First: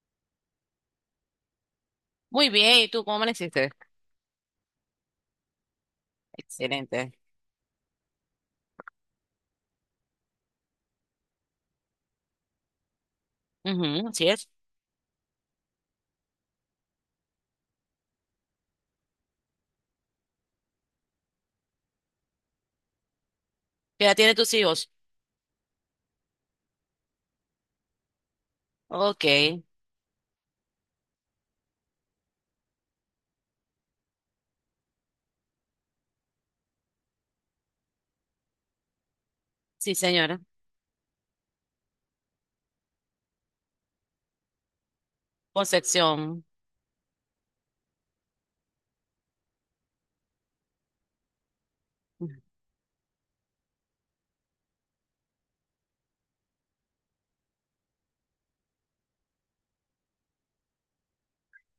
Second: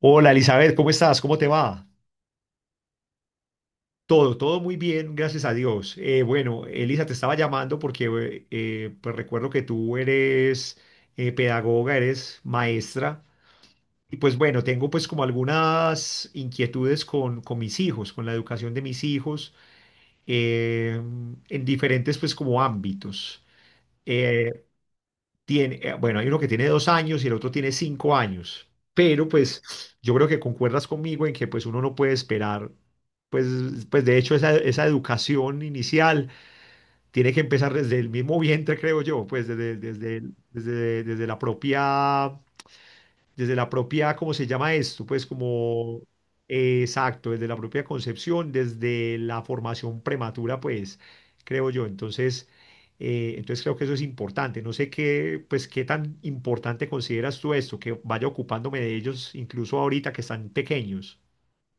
Hola Elizabeth, ¿cómo estás? ¿Cómo te va? Muy bien, ¿y tú cómo amaneciste? Todo muy bien, gracias a Dios. Bueno, Elisa, te Excelente. estaba llamando porque pues recuerdo que tú eres pedagoga, eres maestra. Ujú, Y así pues es. bueno, tengo pues como algunas inquietudes con mis hijos, con la educación de mis hijos eh, en diferentes pues como ámbitos. ¿Qué edad tienen tus Eh, hijos? Bueno, hay uno que tiene dos años y el otro tiene cinco años, Ok, pero pues yo creo que concuerdas conmigo en que pues uno no puede esperar, pues, pues de hecho esa educación inicial tiene que empezar desde el mismo vientre, creo yo, pues desde, sí, desde, el- señora. desde, desde la propia, desde la propia, ¿cómo se llama esto? Pues como, Concepción. Exacto, desde la propia concepción, desde la formación prematura, pues, creo yo. Entonces, creo que eso es importante. No sé qué, pues, qué tan importante consideras tú esto, que vaya ocupándome de ellos incluso ahorita que están pequeños.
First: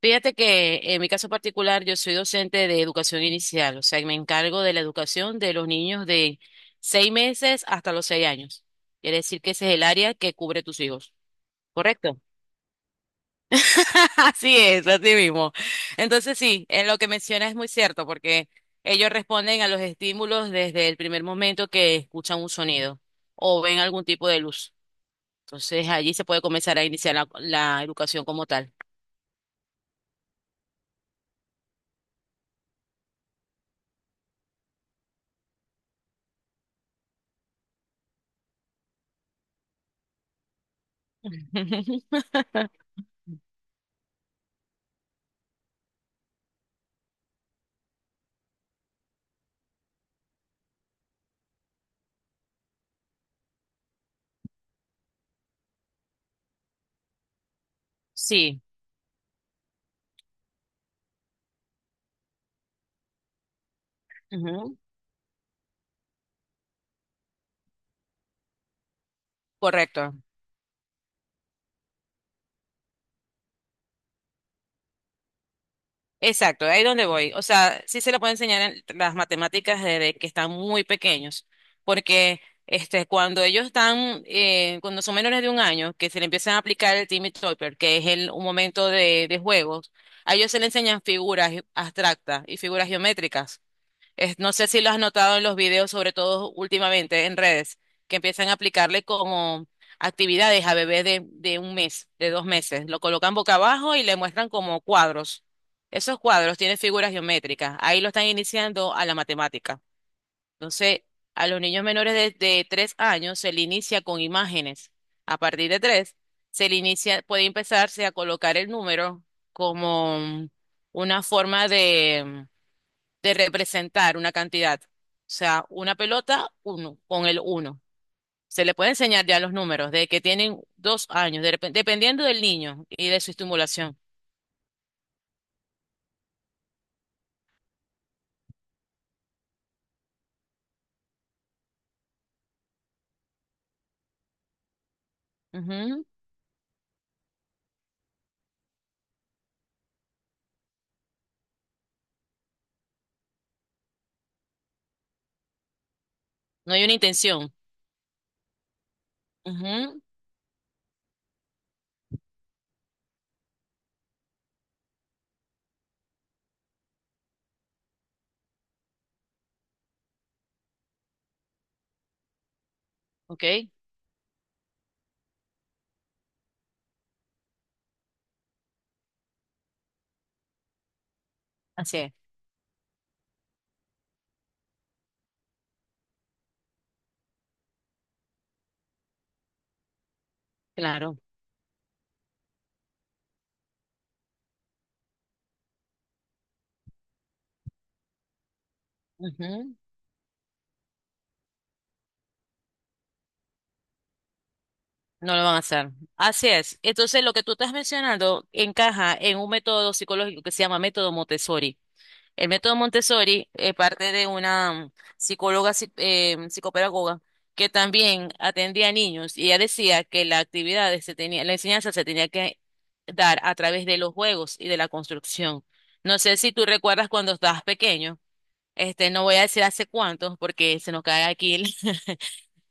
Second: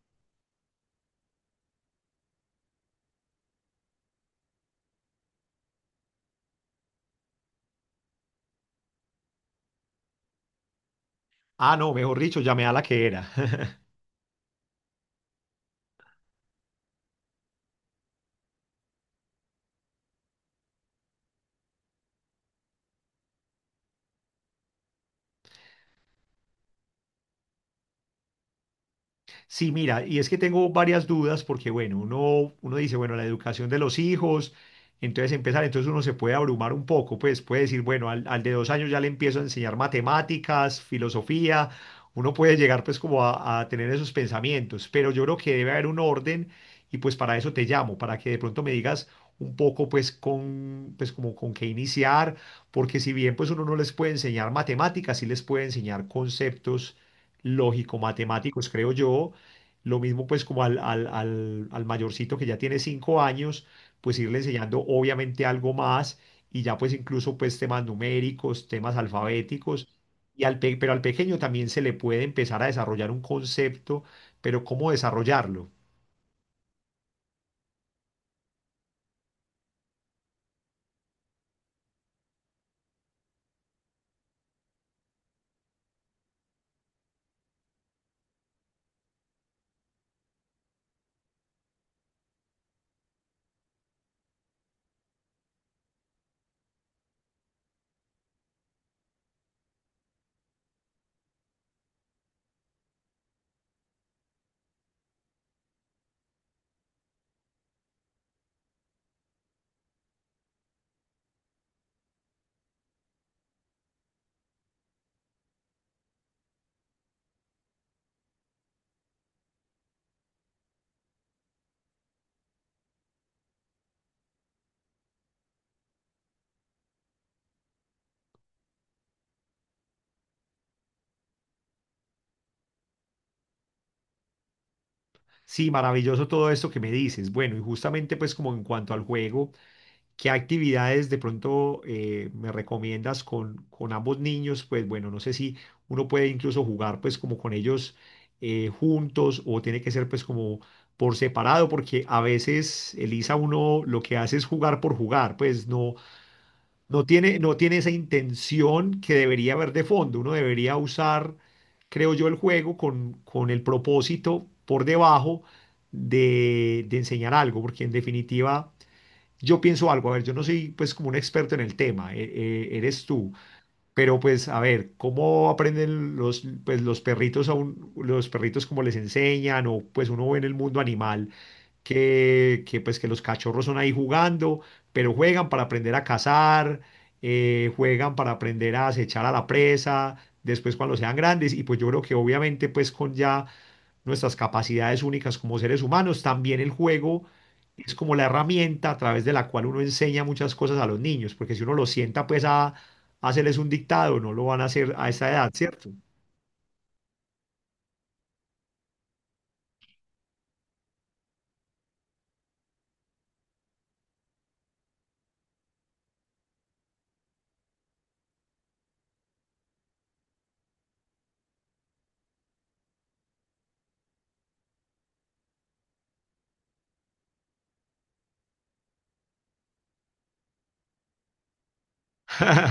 Fíjate que en mi caso particular yo soy docente de educación inicial, o sea, y me encargo de la educación de los niños de 6 meses hasta los 6 años. Quiere decir que ese es el área que cubre tus hijos, Ah, no, mejor ¿correcto? dicho, llamé a la que era. Así es, así mismo. Entonces sí, en lo que menciona es muy cierto, porque ellos responden a los estímulos desde el primer momento que escuchan un sonido o ven algún tipo de luz. Entonces allí se puede comenzar a iniciar la educación como tal. Sí, mira, y es que tengo varias dudas porque, bueno, uno dice, bueno, la educación de los hijos, entonces empezar, entonces uno se puede abrumar un poco, pues puede decir, bueno, al de dos años ya le empiezo a enseñar matemáticas, filosofía, uno puede llegar pues como a tener esos pensamientos, pero yo creo que debe haber un orden y pues para eso te llamo, para que de pronto me digas un poco pues con, pues como con qué iniciar, porque si bien pues uno no les puede enseñar matemáticas, sí les puede enseñar conceptos Sí, lógico-matemáticos, creo yo. Lo mismo pues como al mayorcito que ya tiene cinco años, pues irle ujú, enseñando obviamente algo más y ya pues incluso pues temas numéricos, temas alfabéticos. correcto. Y pero al pequeño también se le puede empezar a desarrollar un concepto, pero ¿cómo desarrollarlo? Exacto, ahí es donde voy. O sea, sí se le puede enseñar en las matemáticas desde que están muy pequeños, porque este, cuando ellos están, cuando son menores de un año, que se le empiezan a aplicar el Timmy Topper, que es un momento de juegos, a ellos se le enseñan figuras abstractas y figuras geométricas. No sé si lo has notado en los videos, sobre todo últimamente en redes, que empiezan a aplicarle como actividades a bebés de un mes, de 2 meses. Lo colocan boca abajo y le muestran como cuadros. Esos cuadros tienen figuras geométricas. Ahí lo están iniciando a la matemática. Entonces, a los niños menores de 3 años se le inicia con imágenes. A partir de tres, se le inicia, puede empezarse a colocar el número como una forma de representar una cantidad. O sea, una pelota, uno, con el uno. Se le puede enseñar ya los números de que tienen 2 años, dependiendo del niño y de su estimulación. Sí, maravilloso todo esto que me dices. Bueno, y justamente pues como en cuanto al juego. ¿Qué actividades de pronto me recomiendas con ambos niños? Pues bueno, no sé si Ujú. uno puede incluso jugar pues como con ellos juntos o tiene que ser pues como por separado, porque a veces Elisa uno lo que hace es jugar por jugar, pues no, No hay una intención. no tiene esa intención que debería haber de Ujú. fondo. Uno debería usar, creo yo, el juego con el propósito por debajo de enseñar algo, porque en definitiva yo pienso algo, a ver, yo no soy pues como un experto en el tema, eres tú, Ok, pero pues a ver, ¿cómo aprenden los, pues, los perritos como les enseñan? O pues uno ve en el mundo animal así es, que pues que los cachorros son ahí jugando, pero juegan para aprender a cazar, juegan para aprender a acechar a la presa, después cuando sean claro. grandes. Y pues yo creo que obviamente pues con ya nuestras capacidades únicas como seres humanos, también el juego es como la herramienta a través de la cual Ujú. uno enseña muchas cosas a los niños, porque si uno los sienta pues a hacerles un dictado, no lo van a hacer a esa No lo edad, van a ¿cierto? hacer. Así es. Entonces, lo que tú estás mencionando encaja en un método psicológico que se llama método Montessori. El método Montessori es parte de una psicóloga, psicopedagoga, que también atendía a niños y ella decía que la actividad se tenía, la enseñanza se tenía que dar a través de los juegos y de la construcción. No sé si tú recuerdas cuando estabas pequeño, este, no voy a decir hace cuántos porque se nos cae aquí el,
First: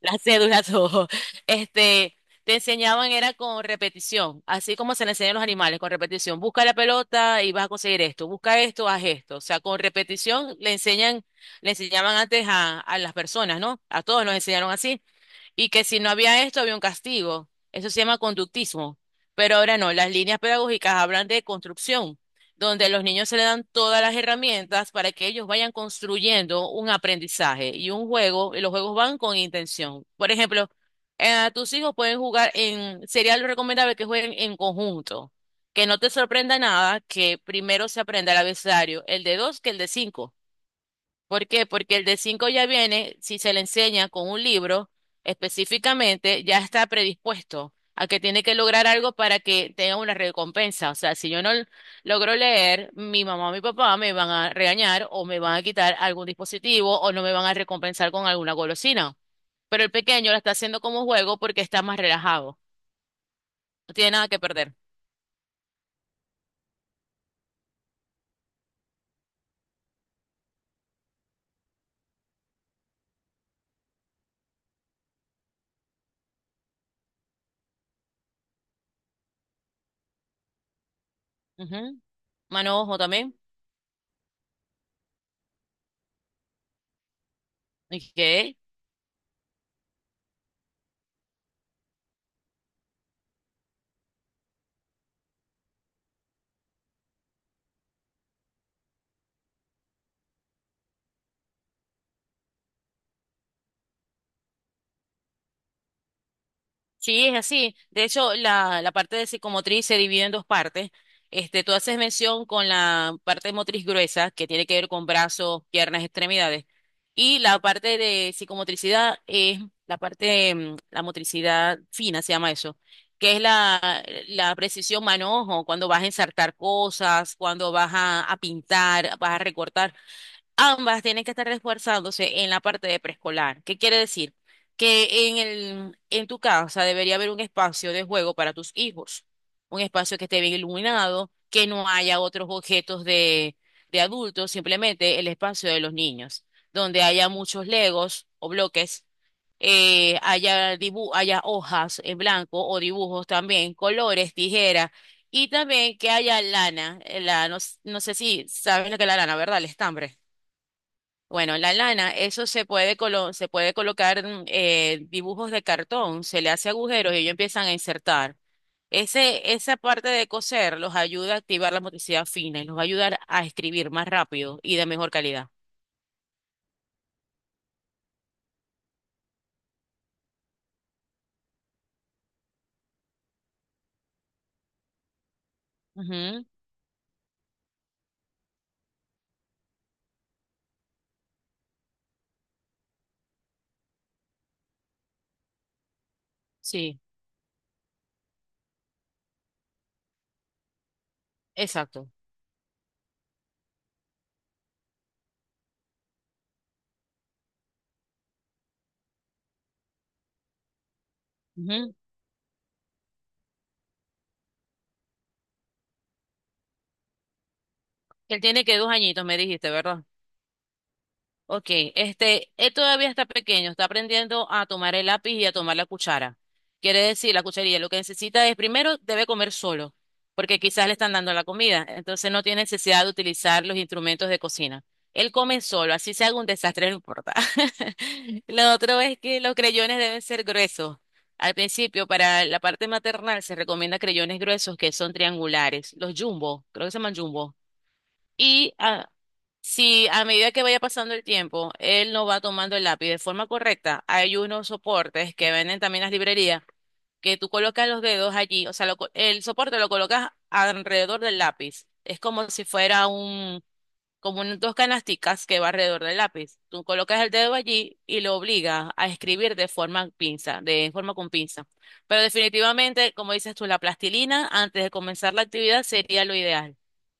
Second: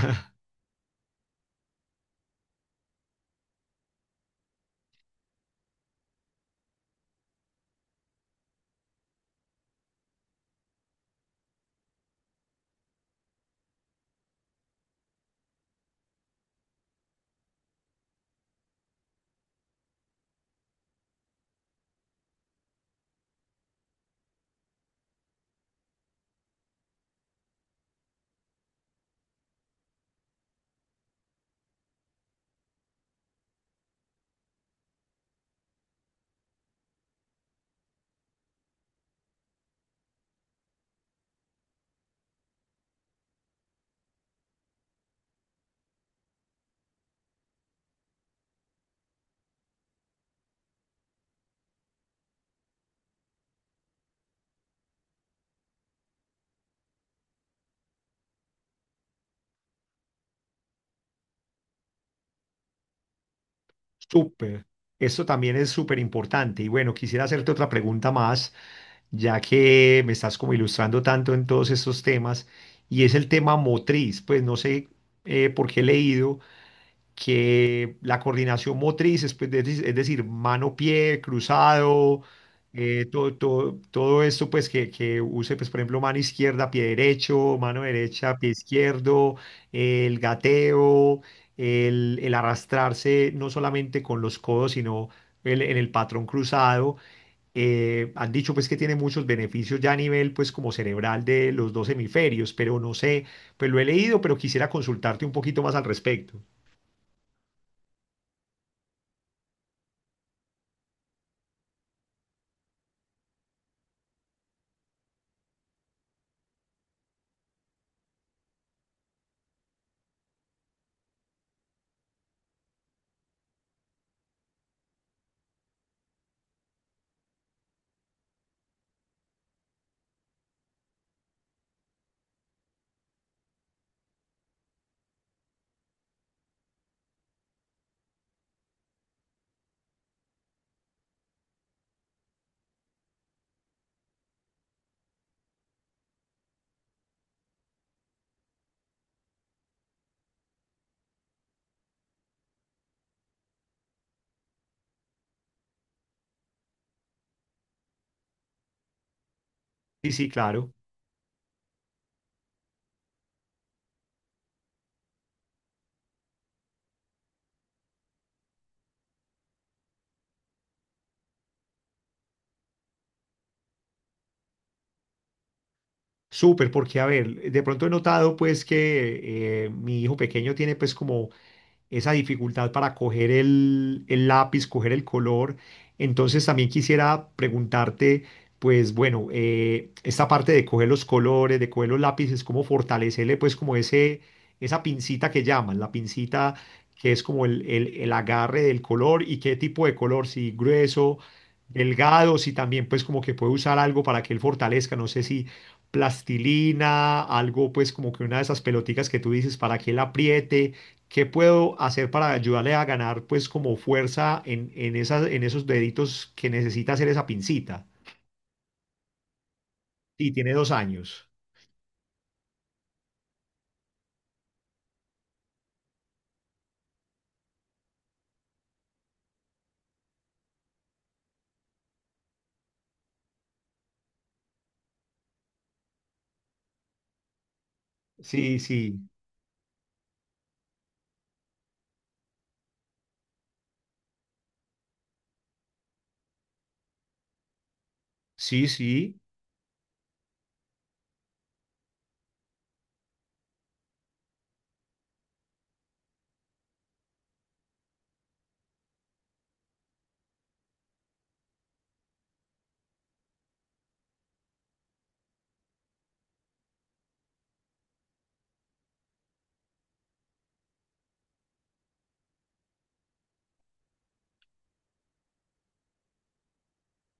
las cédulas, todo. Este, te enseñaban era con repetición, así como se le enseñan a los animales, con repetición. Busca la pelota y vas a conseguir esto, busca esto, haz esto. O sea, con repetición le enseñan, le enseñaban antes a las personas, ¿no? A todos nos enseñaron así y que si no había esto había un castigo. Eso se llama conductismo. Pero ahora no, las líneas pedagógicas hablan de construcción, donde a los niños se le dan todas las herramientas para que ellos vayan construyendo un aprendizaje y un juego, y los juegos van con intención. Por ejemplo, tus hijos pueden jugar, sería lo recomendable que jueguen en conjunto, que no te sorprenda nada que primero se aprenda el abecedario, el de dos que el de cinco. ¿Por qué? Porque el de 5 ya viene, si se le enseña con un libro específicamente, ya está predispuesto a que tiene que lograr algo para que tenga una recompensa. O sea, si yo no logro leer, mi mamá o mi papá me van a regañar o me van a quitar algún dispositivo o no me van a recompensar con alguna golosina. Pero el pequeño lo está haciendo como juego porque está más relajado. No tiene nada que Súper. perder. Esto también es súper importante. Y bueno, quisiera hacerte otra pregunta más, ya que me estás como ilustrando tanto en todos estos temas, y es el tema motriz. Pues no sé por qué he leído que la coordinación motriz es, pues, de- es decir, mano-pie, Ujú. cruzado, Mano ojo eh, todo, también. todo, todo esto pues que use, pues, por ejemplo, mano izquierda, pie derecho, mano derecha, pie Ok. izquierdo, el gateo, el arrastrarse no solamente con los codos, sino en el patrón cruzado. Han dicho pues que tiene muchos beneficios ya a nivel pues como cerebral de los dos hemisferios, pero no sé, pues lo he leído, pero quisiera consultarte un poquito más al respecto. Sí, es así. De hecho, la parte de psicomotriz se divide en dos partes. Este, tú haces mención con la parte motriz gruesa, que tiene que ver con brazos, piernas, extremidades. Y la parte de psicomotricidad es la parte, la motricidad fina, se llama eso, que es la precisión manojo, cuando vas a ensartar cosas, cuando vas a pintar, vas a recortar. Ambas tienen que estar esforzándose en la parte de preescolar. ¿Qué quiere decir? Que en tu casa debería haber un espacio de juego para tus hijos, un espacio que esté bien iluminado, que no haya otros objetos de adultos, simplemente el espacio de los niños, donde haya muchos legos o bloques, haya hojas en blanco o dibujos también, colores, tijeras. Y también que haya lana, no, no sé si saben lo que es la lana, ¿verdad? El Sí, estambre. sí, claro. Bueno, la lana, eso se puede, se puede colocar, dibujos de cartón, se le hace agujeros y ellos empiezan a insertar. Esa parte de coser los ayuda a activar la motricidad fina y los va a ayudar a escribir más rápido y de mejor calidad. Súper, porque a ver, de pronto he notado pues que mi hijo pequeño tiene pues como esa dificultad para coger el lápiz, coger el color. Entonces Ujú, también quisiera preguntarte, pues bueno, esta parte de coger los colores, de coger los lápices, cómo fortalecerle pues como ese, esa pincita que llaman, la pincita sí, que es como el agarre del color. ¿Y qué tipo de color, si grueso, exacto. delgado, si también pues como que puede usar algo para que él fortalezca, no sé si plastilina, algo pues como que una de esas pelotitas que tú dices para que él apriete? ¿Qué puedo Ujú. hacer para ayudarle a ganar, pues, como fuerza en esas, en esos deditos que necesita hacer esa pincita? Él tiene que 2 añitos, me dijiste, ¿verdad? Sí, tiene dos años. Ok, este, él todavía está pequeño, está aprendiendo a tomar el lápiz y a tomar la cuchara. Quiere decir, la cucharilla, lo que necesita es, primero, debe comer solo, porque quizás le están dando la comida, entonces no tiene necesidad de utilizar los instrumentos de cocina. Él come solo, así se haga un desastre, no importa. Sí, Lo sí, otro es que los creyones deben ser gruesos. Al principio, para la parte maternal, se recomienda creyones gruesos que son triangulares, los jumbo, creo que se llaman jumbo. sí, Y sí. si a medida que vaya pasando el tiempo, él no va tomando el lápiz de forma correcta, hay unos soportes que venden también en las librerías que tú colocas los dedos allí, o sea, el soporte lo colocas alrededor del lápiz. Es como si fuera dos canasticas que va alrededor del lápiz. Tú colocas el dedo allí y lo obligas a escribir de forma pinza, de forma con pinza. Pero definitivamente, como dices tú, la plastilina antes de comenzar la actividad sería lo ideal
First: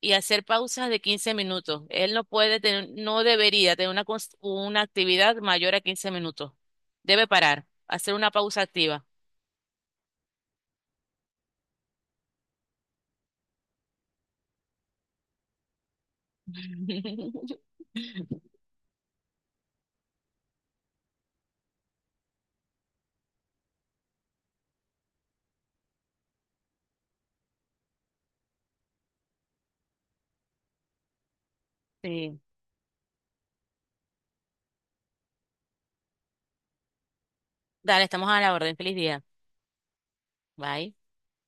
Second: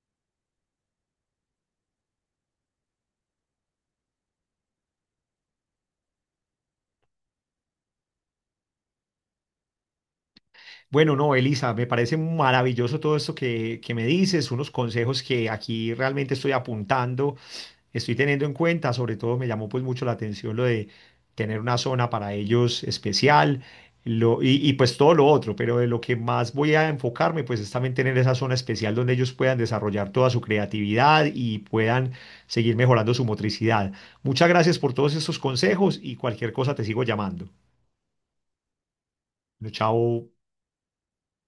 y hacer pausas de 15 minutos. Él no puede tener, no debería tener una actividad mayor a 15 minutos. Debe parar, hacer una pausa activa. Bueno, no, Elisa, me parece maravilloso todo esto que me dices, unos consejos que aquí realmente estoy apuntando, estoy teniendo en cuenta. Sobre todo me llamó pues mucho la atención lo de tener una zona para ellos especial, lo, y pues todo lo otro, pero de lo que más voy a enfocarme pues es también tener esa zona especial donde ellos puedan desarrollar toda su creatividad y puedan Sí. seguir mejorando su motricidad. Muchas gracias por todos estos consejos y cualquier cosa te sigo llamando. Dale, estamos a la orden. Feliz día. Bueno, chao. Bye.